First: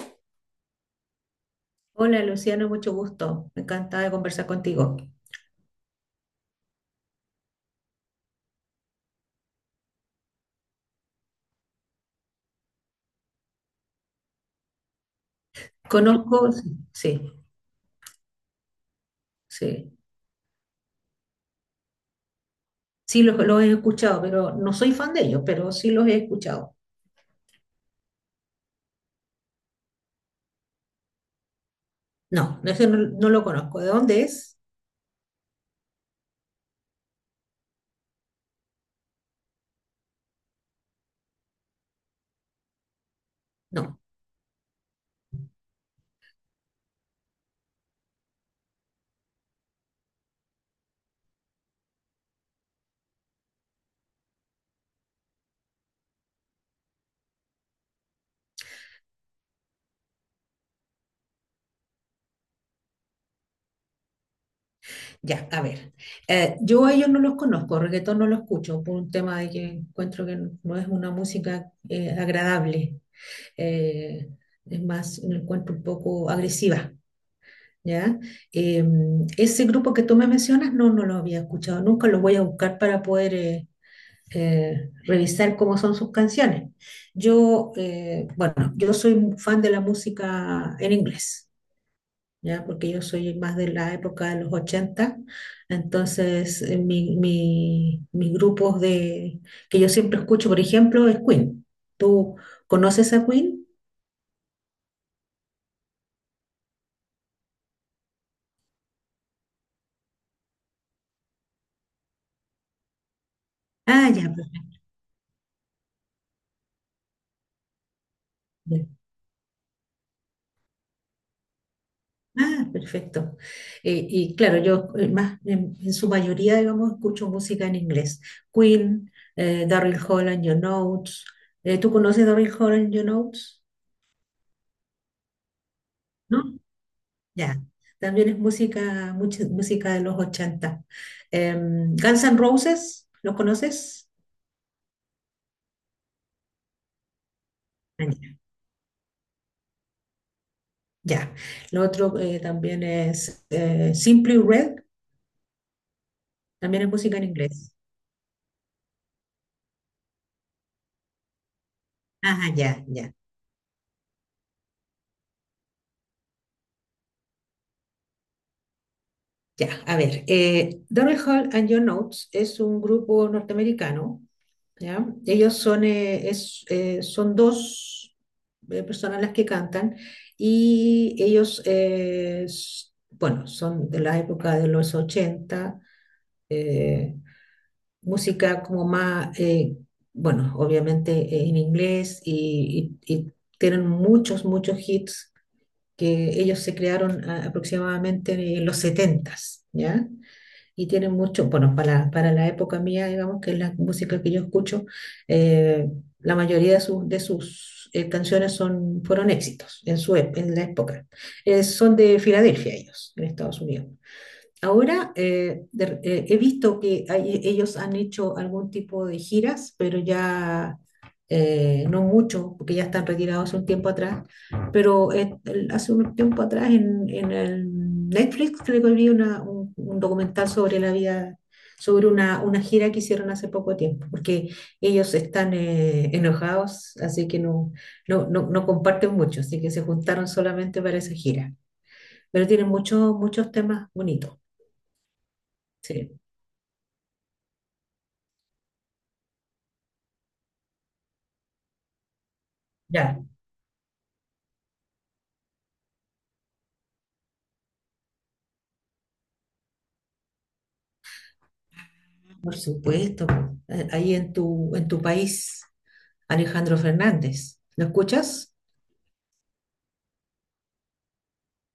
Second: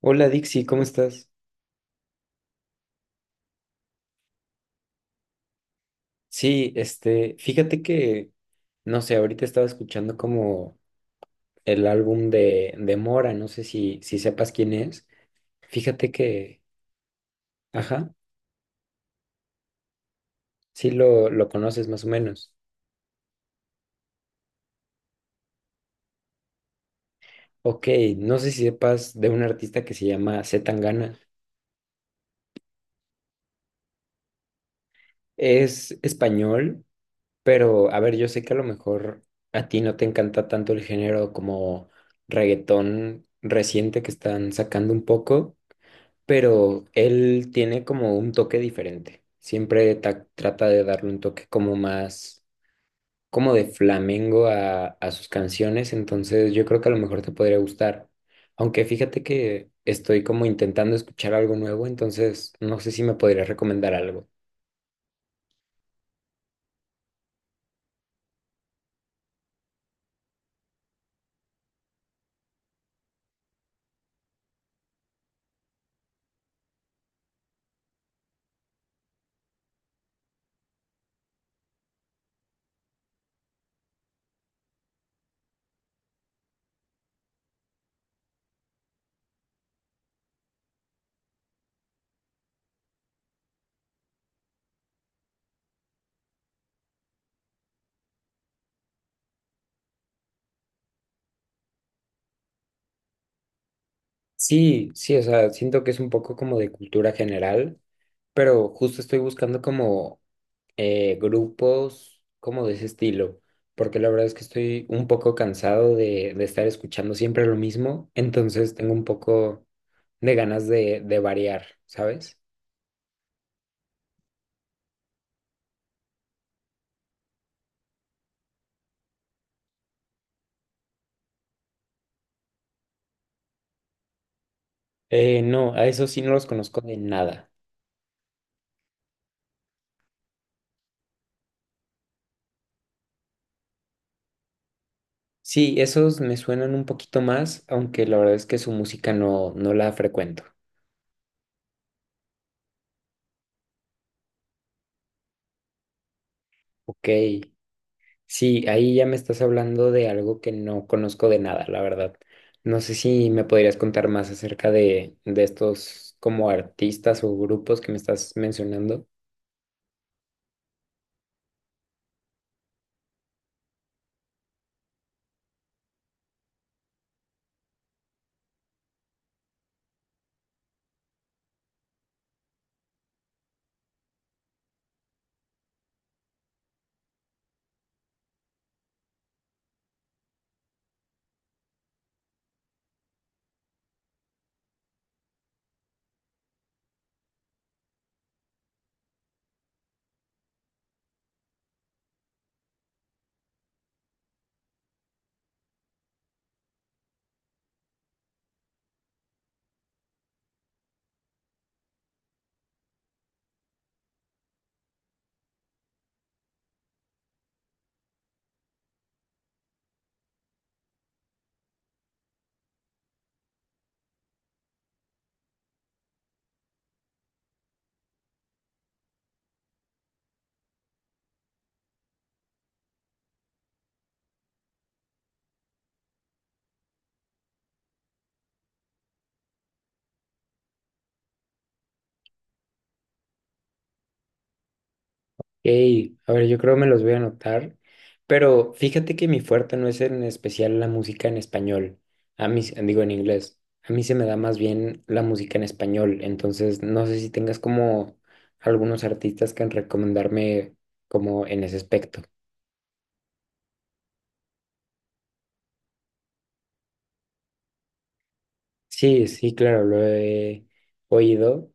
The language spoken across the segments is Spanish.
Hola Dixie, ¿cómo estás? Hola Luciano, mucho gusto. Me encantaba conversar contigo. Sí, este, fíjate que, no sé, ahorita estaba escuchando como el álbum de Mora, no sé si sepas quién es. Fíjate Conozco, que, sí, sí. ajá, Sí, sí lo conoces más o menos. sí los he escuchado, pero no soy fan de ellos, pero sí los he escuchado. Ok, no sé si sepas de un artista que se llama C. Tangana. No, no, ese no, no lo conozco. ¿De dónde es? Es español, pero a ver, yo sé que a lo mejor a ti no te encanta tanto el género como reggaetón No. reciente que están sacando un poco. Pero él tiene como un toque diferente. Siempre trata de darle un toque como más, como de flamengo a sus canciones, entonces yo creo que a lo mejor te podría gustar. Aunque fíjate que estoy como intentando escuchar algo nuevo, entonces no sé si me podrías recomendar algo. Ya, a ver. Yo a ellos no los conozco, reggaetón no lo escucho por un tema de que encuentro que no es una música agradable. Eh, es más, me encuentro un poco agresiva. ¿Ya? Eh, Ese grupo que tú me mencionas, no, no lo había escuchado nunca, lo voy a buscar para poder revisar cómo son sus canciones. Bueno, yo soy un fan de la música en inglés, ¿ya? Porque yo soy más de la época de los ochenta, entonces mis grupos de, que yo siempre escucho, por ejemplo, es Queen. ¿Tú conoces a Queen? Sí, sí, o sea, siento que es un poco como de cultura general, pero justo estoy buscando como grupos como de ese estilo, porque Ah, la verdad es ya. que estoy un poco cansado de estar escuchando siempre lo mismo, entonces tengo Perfecto. un poco de ganas de variar, ¿sabes? Ah, perfecto. Y claro, yo más en su mayoría, digamos, escucho música en inglés. Queen, Daryl Hall and Your Notes. ¿Tú conoces Daryl Hall and Your Notes? No, a esos sí no ¿No? los conozco de nada. Ya. También es música, mucha música de los 80. Guns N' Roses, ¿los conoces? Sí, esos me suenan un poquito más, Ah, aunque la ya. verdad es que su música no, no la frecuento. Ya. Lo otro también es Simply Red, también es Ok. música en inglés. Sí, ahí ya me estás hablando de algo que no conozco de nada, la verdad. Ajá, No ya, sé ya. si me podrías contar más acerca de estos como artistas o grupos que me estás mencionando. Ya, a ver, Daryl Hall and Your Notes es un grupo norteamericano, ¿ya? Son dos personas las que cantan y ellos, bueno, son de la época de los 80, eh, música como más, bueno, obviamente en inglés y, y tienen muchos hits que ellos se crearon aproximadamente en los 70, ¿ya? Y tienen mucho, bueno, para la época mía, digamos, que es la música que yo escucho. eh, la mayoría de sus, de sus canciones son, fueron éxitos en ep- en la época. Son de Filadelfia ellos, en Estados Unidos. Ahora he visto que ellos han hecho algún tipo de giras, pero ya no mucho, porque ya están retirados hace un tiempo atrás. Pero hace un tiempo atrás en el Netflix creo que vi un documental sobre la vida, sobre una gira que hicieron hace poco tiempo, porque ellos están enojados, así que no comparten mucho, así que se juntaron solamente para esa gira. Pero tienen muchos, muchos temas bonitos. Sí. Ey, a ver, yo creo me los voy a anotar, pero fíjate que mi fuerte no es en especial la música en español, a mí, digo en Ya, inglés, a mí se me da más bien la música en español, entonces no sé si tengas como algunos artistas que recomendarme como en ese aspecto. por supuesto. Ahí en tu país, Alejandro Fernández. ¿Lo escuchas? Sí, sí, claro, lo he oído,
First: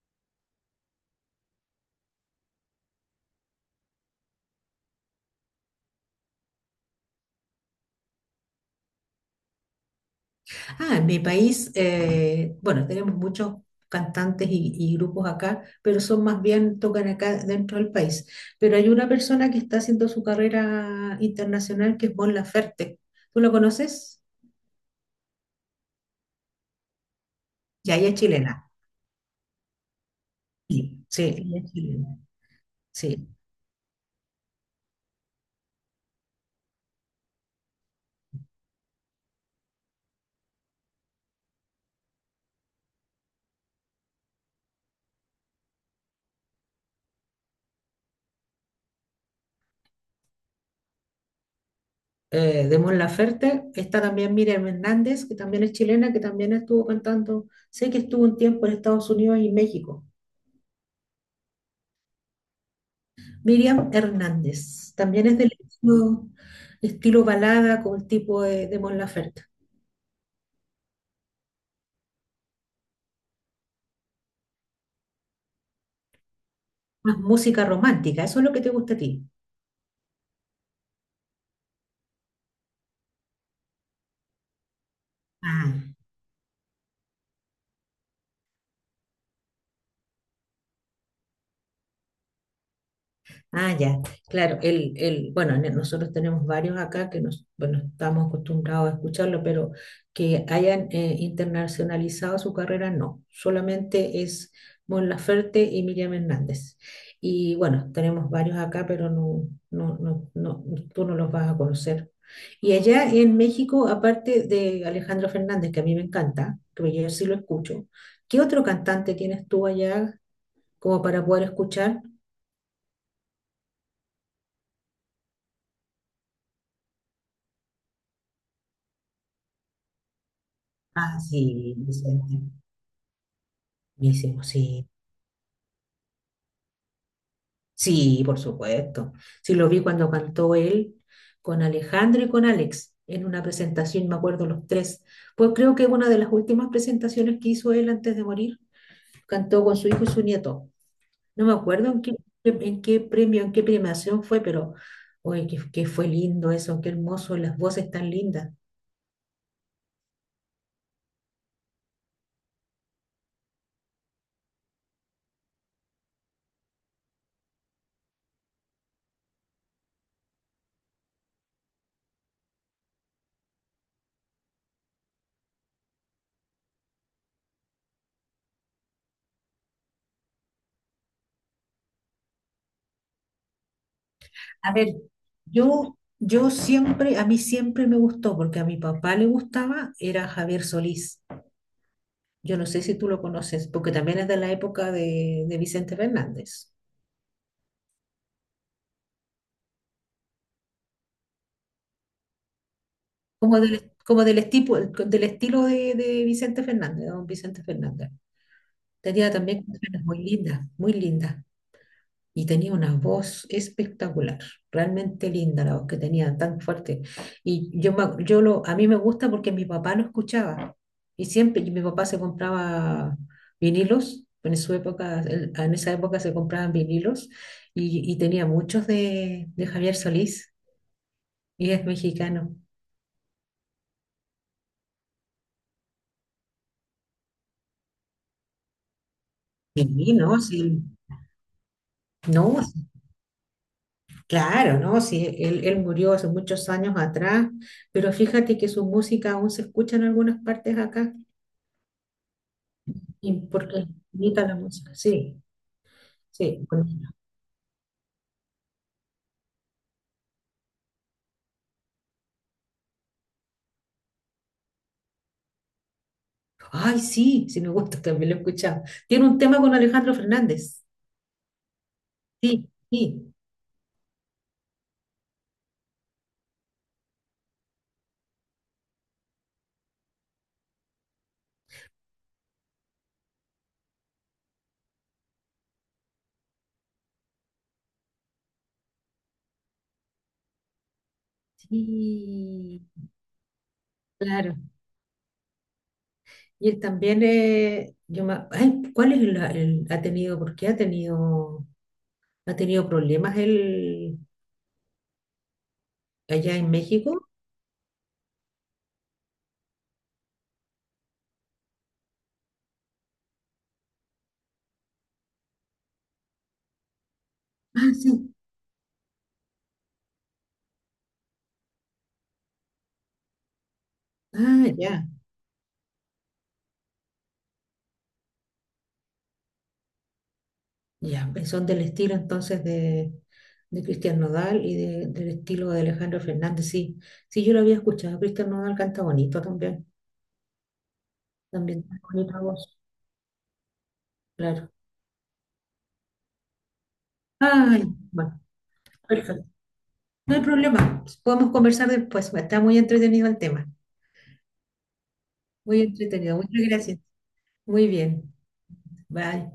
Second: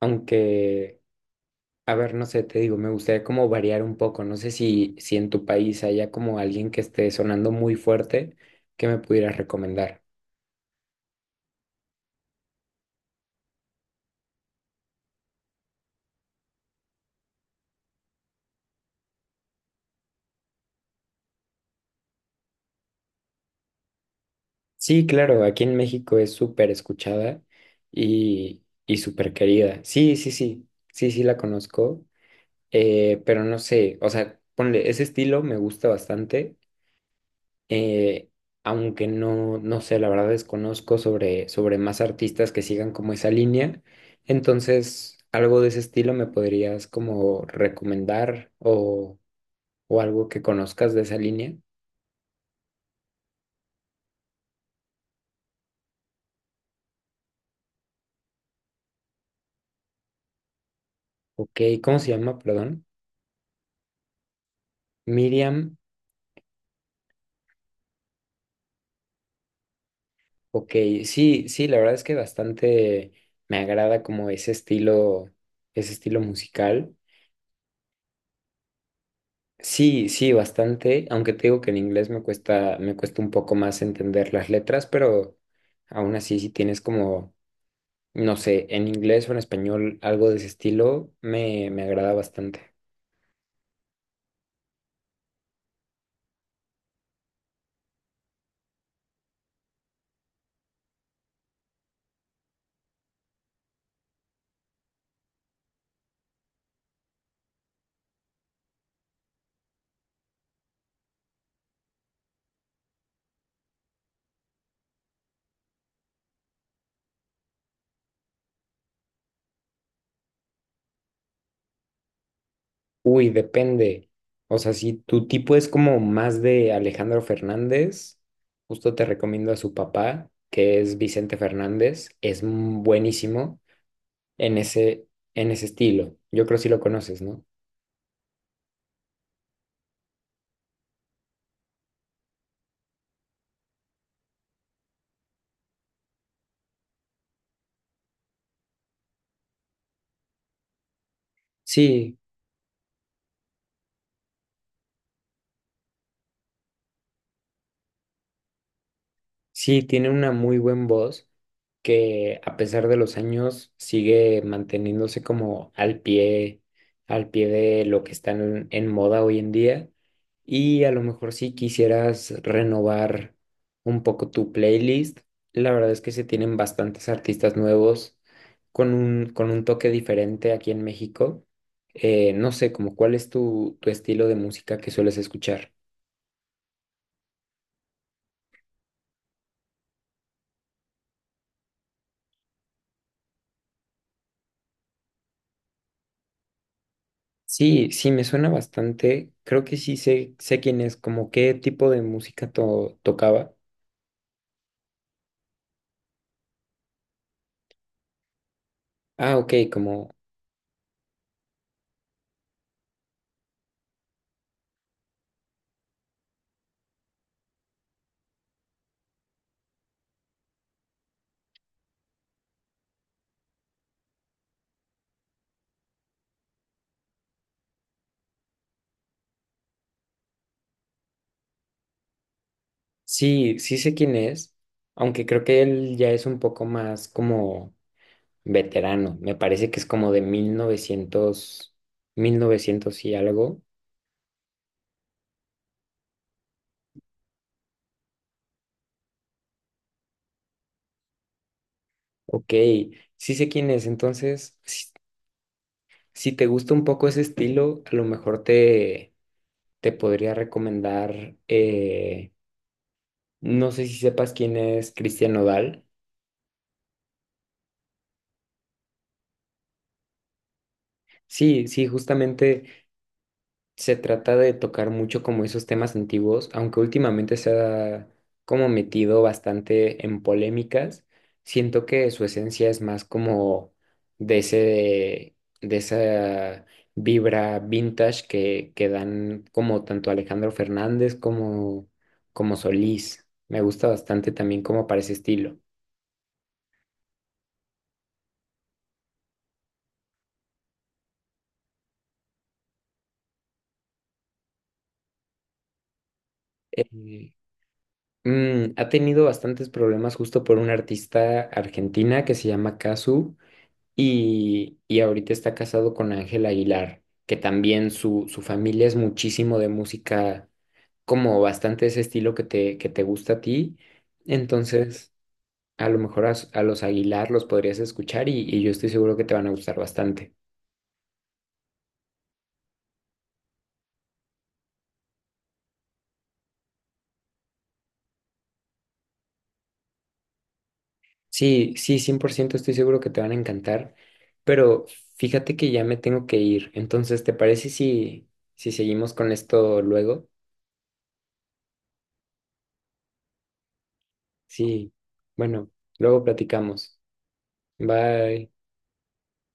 aunque, a ver, no sé, te digo, me gustaría como variar un poco, no sé si, si en tu país haya como alguien que esté sonando muy fuerte que me pudieras recomendar. Ah, en mi país, bueno, tenemos muchos cantantes y grupos acá, pero son más bien, tocan acá dentro del país. Pero hay una persona que está haciendo su carrera internacional que es Mon Laferte. ¿Tú lo conoces? Sí, claro, aquí en México es súper escuchada Ya, ella es chilena. y súper querida. Sí, sí, sí, Sí, sí, sí sí, la ella es conozco, chilena. Sí. pero no sé, o sea, ponle, ese estilo me gusta bastante. eh, Aunque no, no sé, la verdad desconozco sobre, sobre más artistas que sigan como esa línea. Entonces, algo de ese estilo me podrías como recomendar o algo que conozcas de esa línea. De Mon Laferte. Está también Miriam Hernández, que también es chilena, que también estuvo cantando. Sé que estuvo un tiempo en Estados Unidos y México. Ok, ¿cómo se llama? Perdón. Miriam Hernández, también es del Miriam. estilo, estilo balada con el tipo de Mon Laferte. Ok, sí, sí, la verdad es que bastante me agrada como ese estilo musical. Más música romántica, eso es lo que te gusta a ti. Sí, sí, bastante, aunque te digo que en inglés me cuesta un poco más entender las letras, pero Ah, aún así si tienes como, no sé, en inglés o en español algo de ese estilo, me agrada bastante. ah, ya, claro, bueno, nosotros tenemos varios acá que nos, bueno, estamos acostumbrados a escucharlo, pero que hayan internacionalizado su carrera, no, solamente es Mon Laferte y Miriam Hernández. Y bueno, tenemos varios acá, pero no, tú no los vas a conocer. Y allá en México, aparte de Alejandro Fernández, que a mí me encanta, que yo sí lo escucho, ¿qué otro cantante tienes tú allá como para poder escuchar? Uy, depende. O sea, si tu tipo es como más de Alejandro Fernández, justo te recomiendo a su papá, que es Ah, Vicente sí, Fernández, Vicente. es buenísimo Buenísimo, en sí. ese, en ese estilo. Yo creo que sí lo conoces, ¿no? Sí, por supuesto. Sí, lo vi cuando cantó él con Alejandro y con Alex en una presentación, me acuerdo los tres. Pues creo que una de las últimas presentaciones que hizo él antes de morir, cantó con su hijo y su nieto. No me acuerdo Sí, en qué premio, en qué premiación fue, pero oye, que qué fue lindo eso, qué hermoso, las voces tan lindas. sí, tiene una muy buen voz que a pesar de los años sigue manteniéndose como al pie de lo que está en moda hoy en día. Y a lo mejor si quisieras renovar un poco tu playlist, la verdad es que se tienen bastantes artistas nuevos con un toque diferente aquí en México. No sé, como cuál es tu, tu estilo de A música ver, que sueles escuchar. Yo siempre, a mí siempre me gustó, porque a mi papá le gustaba, era Javier Solís. Yo no sé si tú lo conoces, porque también es de la época de Vicente Fernández, Sí, sí, me suena bastante. Creo que sí sé, sé quién es, como qué tipo de música tocaba. Del estilo de Vicente Fernández, de don Vicente Fernández. Tenía Ah, ok, también canciones como muy lindas, muy lindas. Y tenía una voz espectacular, realmente linda la voz que tenía, tan fuerte. Y yo, me- yo lo, A mí me gusta porque mi papá lo escuchaba y siempre y mi papá se compraba vinilos. En su época, en esa época se compraban vinilos y tenía muchos de Javier Solís y es mexicano. sí, sí sé quién es, aunque creo que él ya es un poco más como veterano. Me parece que es como Sí, de no, sí, 1900, no, sí, 1900 y algo. claro, no, sí, él murió hace muchos años atrás, pero fíjate que su música aún se escucha en algunas partes acá. Ok, Y sí sé quién porque es es. bonita la Entonces, si, música, sí, si te sí. gusta un poco Bonita. ese estilo, a lo mejor te, te podría recomendar, no sé si sepas quién es Cristian Nodal. Ay, sí, sí me gusta, también lo he escuchado. Tiene un tema con Alejandro Fernández. Sí, sí, justamente Sí, sí, se trata de tocar mucho como esos temas antiguos, aunque últimamente se ha como metido bastante en polémicas. Siento que su esencia es más como de ese, de esa vibra vintage que dan como tanto Alejandro Fernández como, como sí, Solís. Me gusta bastante claro. también como para ese estilo. Y él también, ay, ¿cuál es la- el, ha tenido, por qué ha tenido problemas él allá en México? Eh, Ha tenido bastantes problemas justo por una artista argentina que se llama Cazzu. Y ahorita está casado con Ángel Aguilar, que también Ah, su, sí, su familia es muchísimo de música, como bastante ese estilo que te gusta a ti. ah, ya. Entonces, a lo mejor a los Aguilar los podrías escuchar y yo estoy seguro que te van a gustar bastante. Ya, pues son del estilo entonces de Cristian Nodal y del estilo de Alejandro Fernández, sí. Sí, yo lo había escuchado. Cristian Nodal canta bonito también. Sí, También sí, tiene cien por bonita ciento estoy voz, seguro que te van a encantar, claro. pero fíjate que ya me tengo que ir. Entonces, ¿te parece Ay, si, bueno, si seguimos con perfecto. esto luego? No hay problema. Podemos conversar después. Está muy entretenido el tema. Sí, bueno, Muy luego entretenido. Muchas platicamos. gracias. Muy bien. Bye. Bye.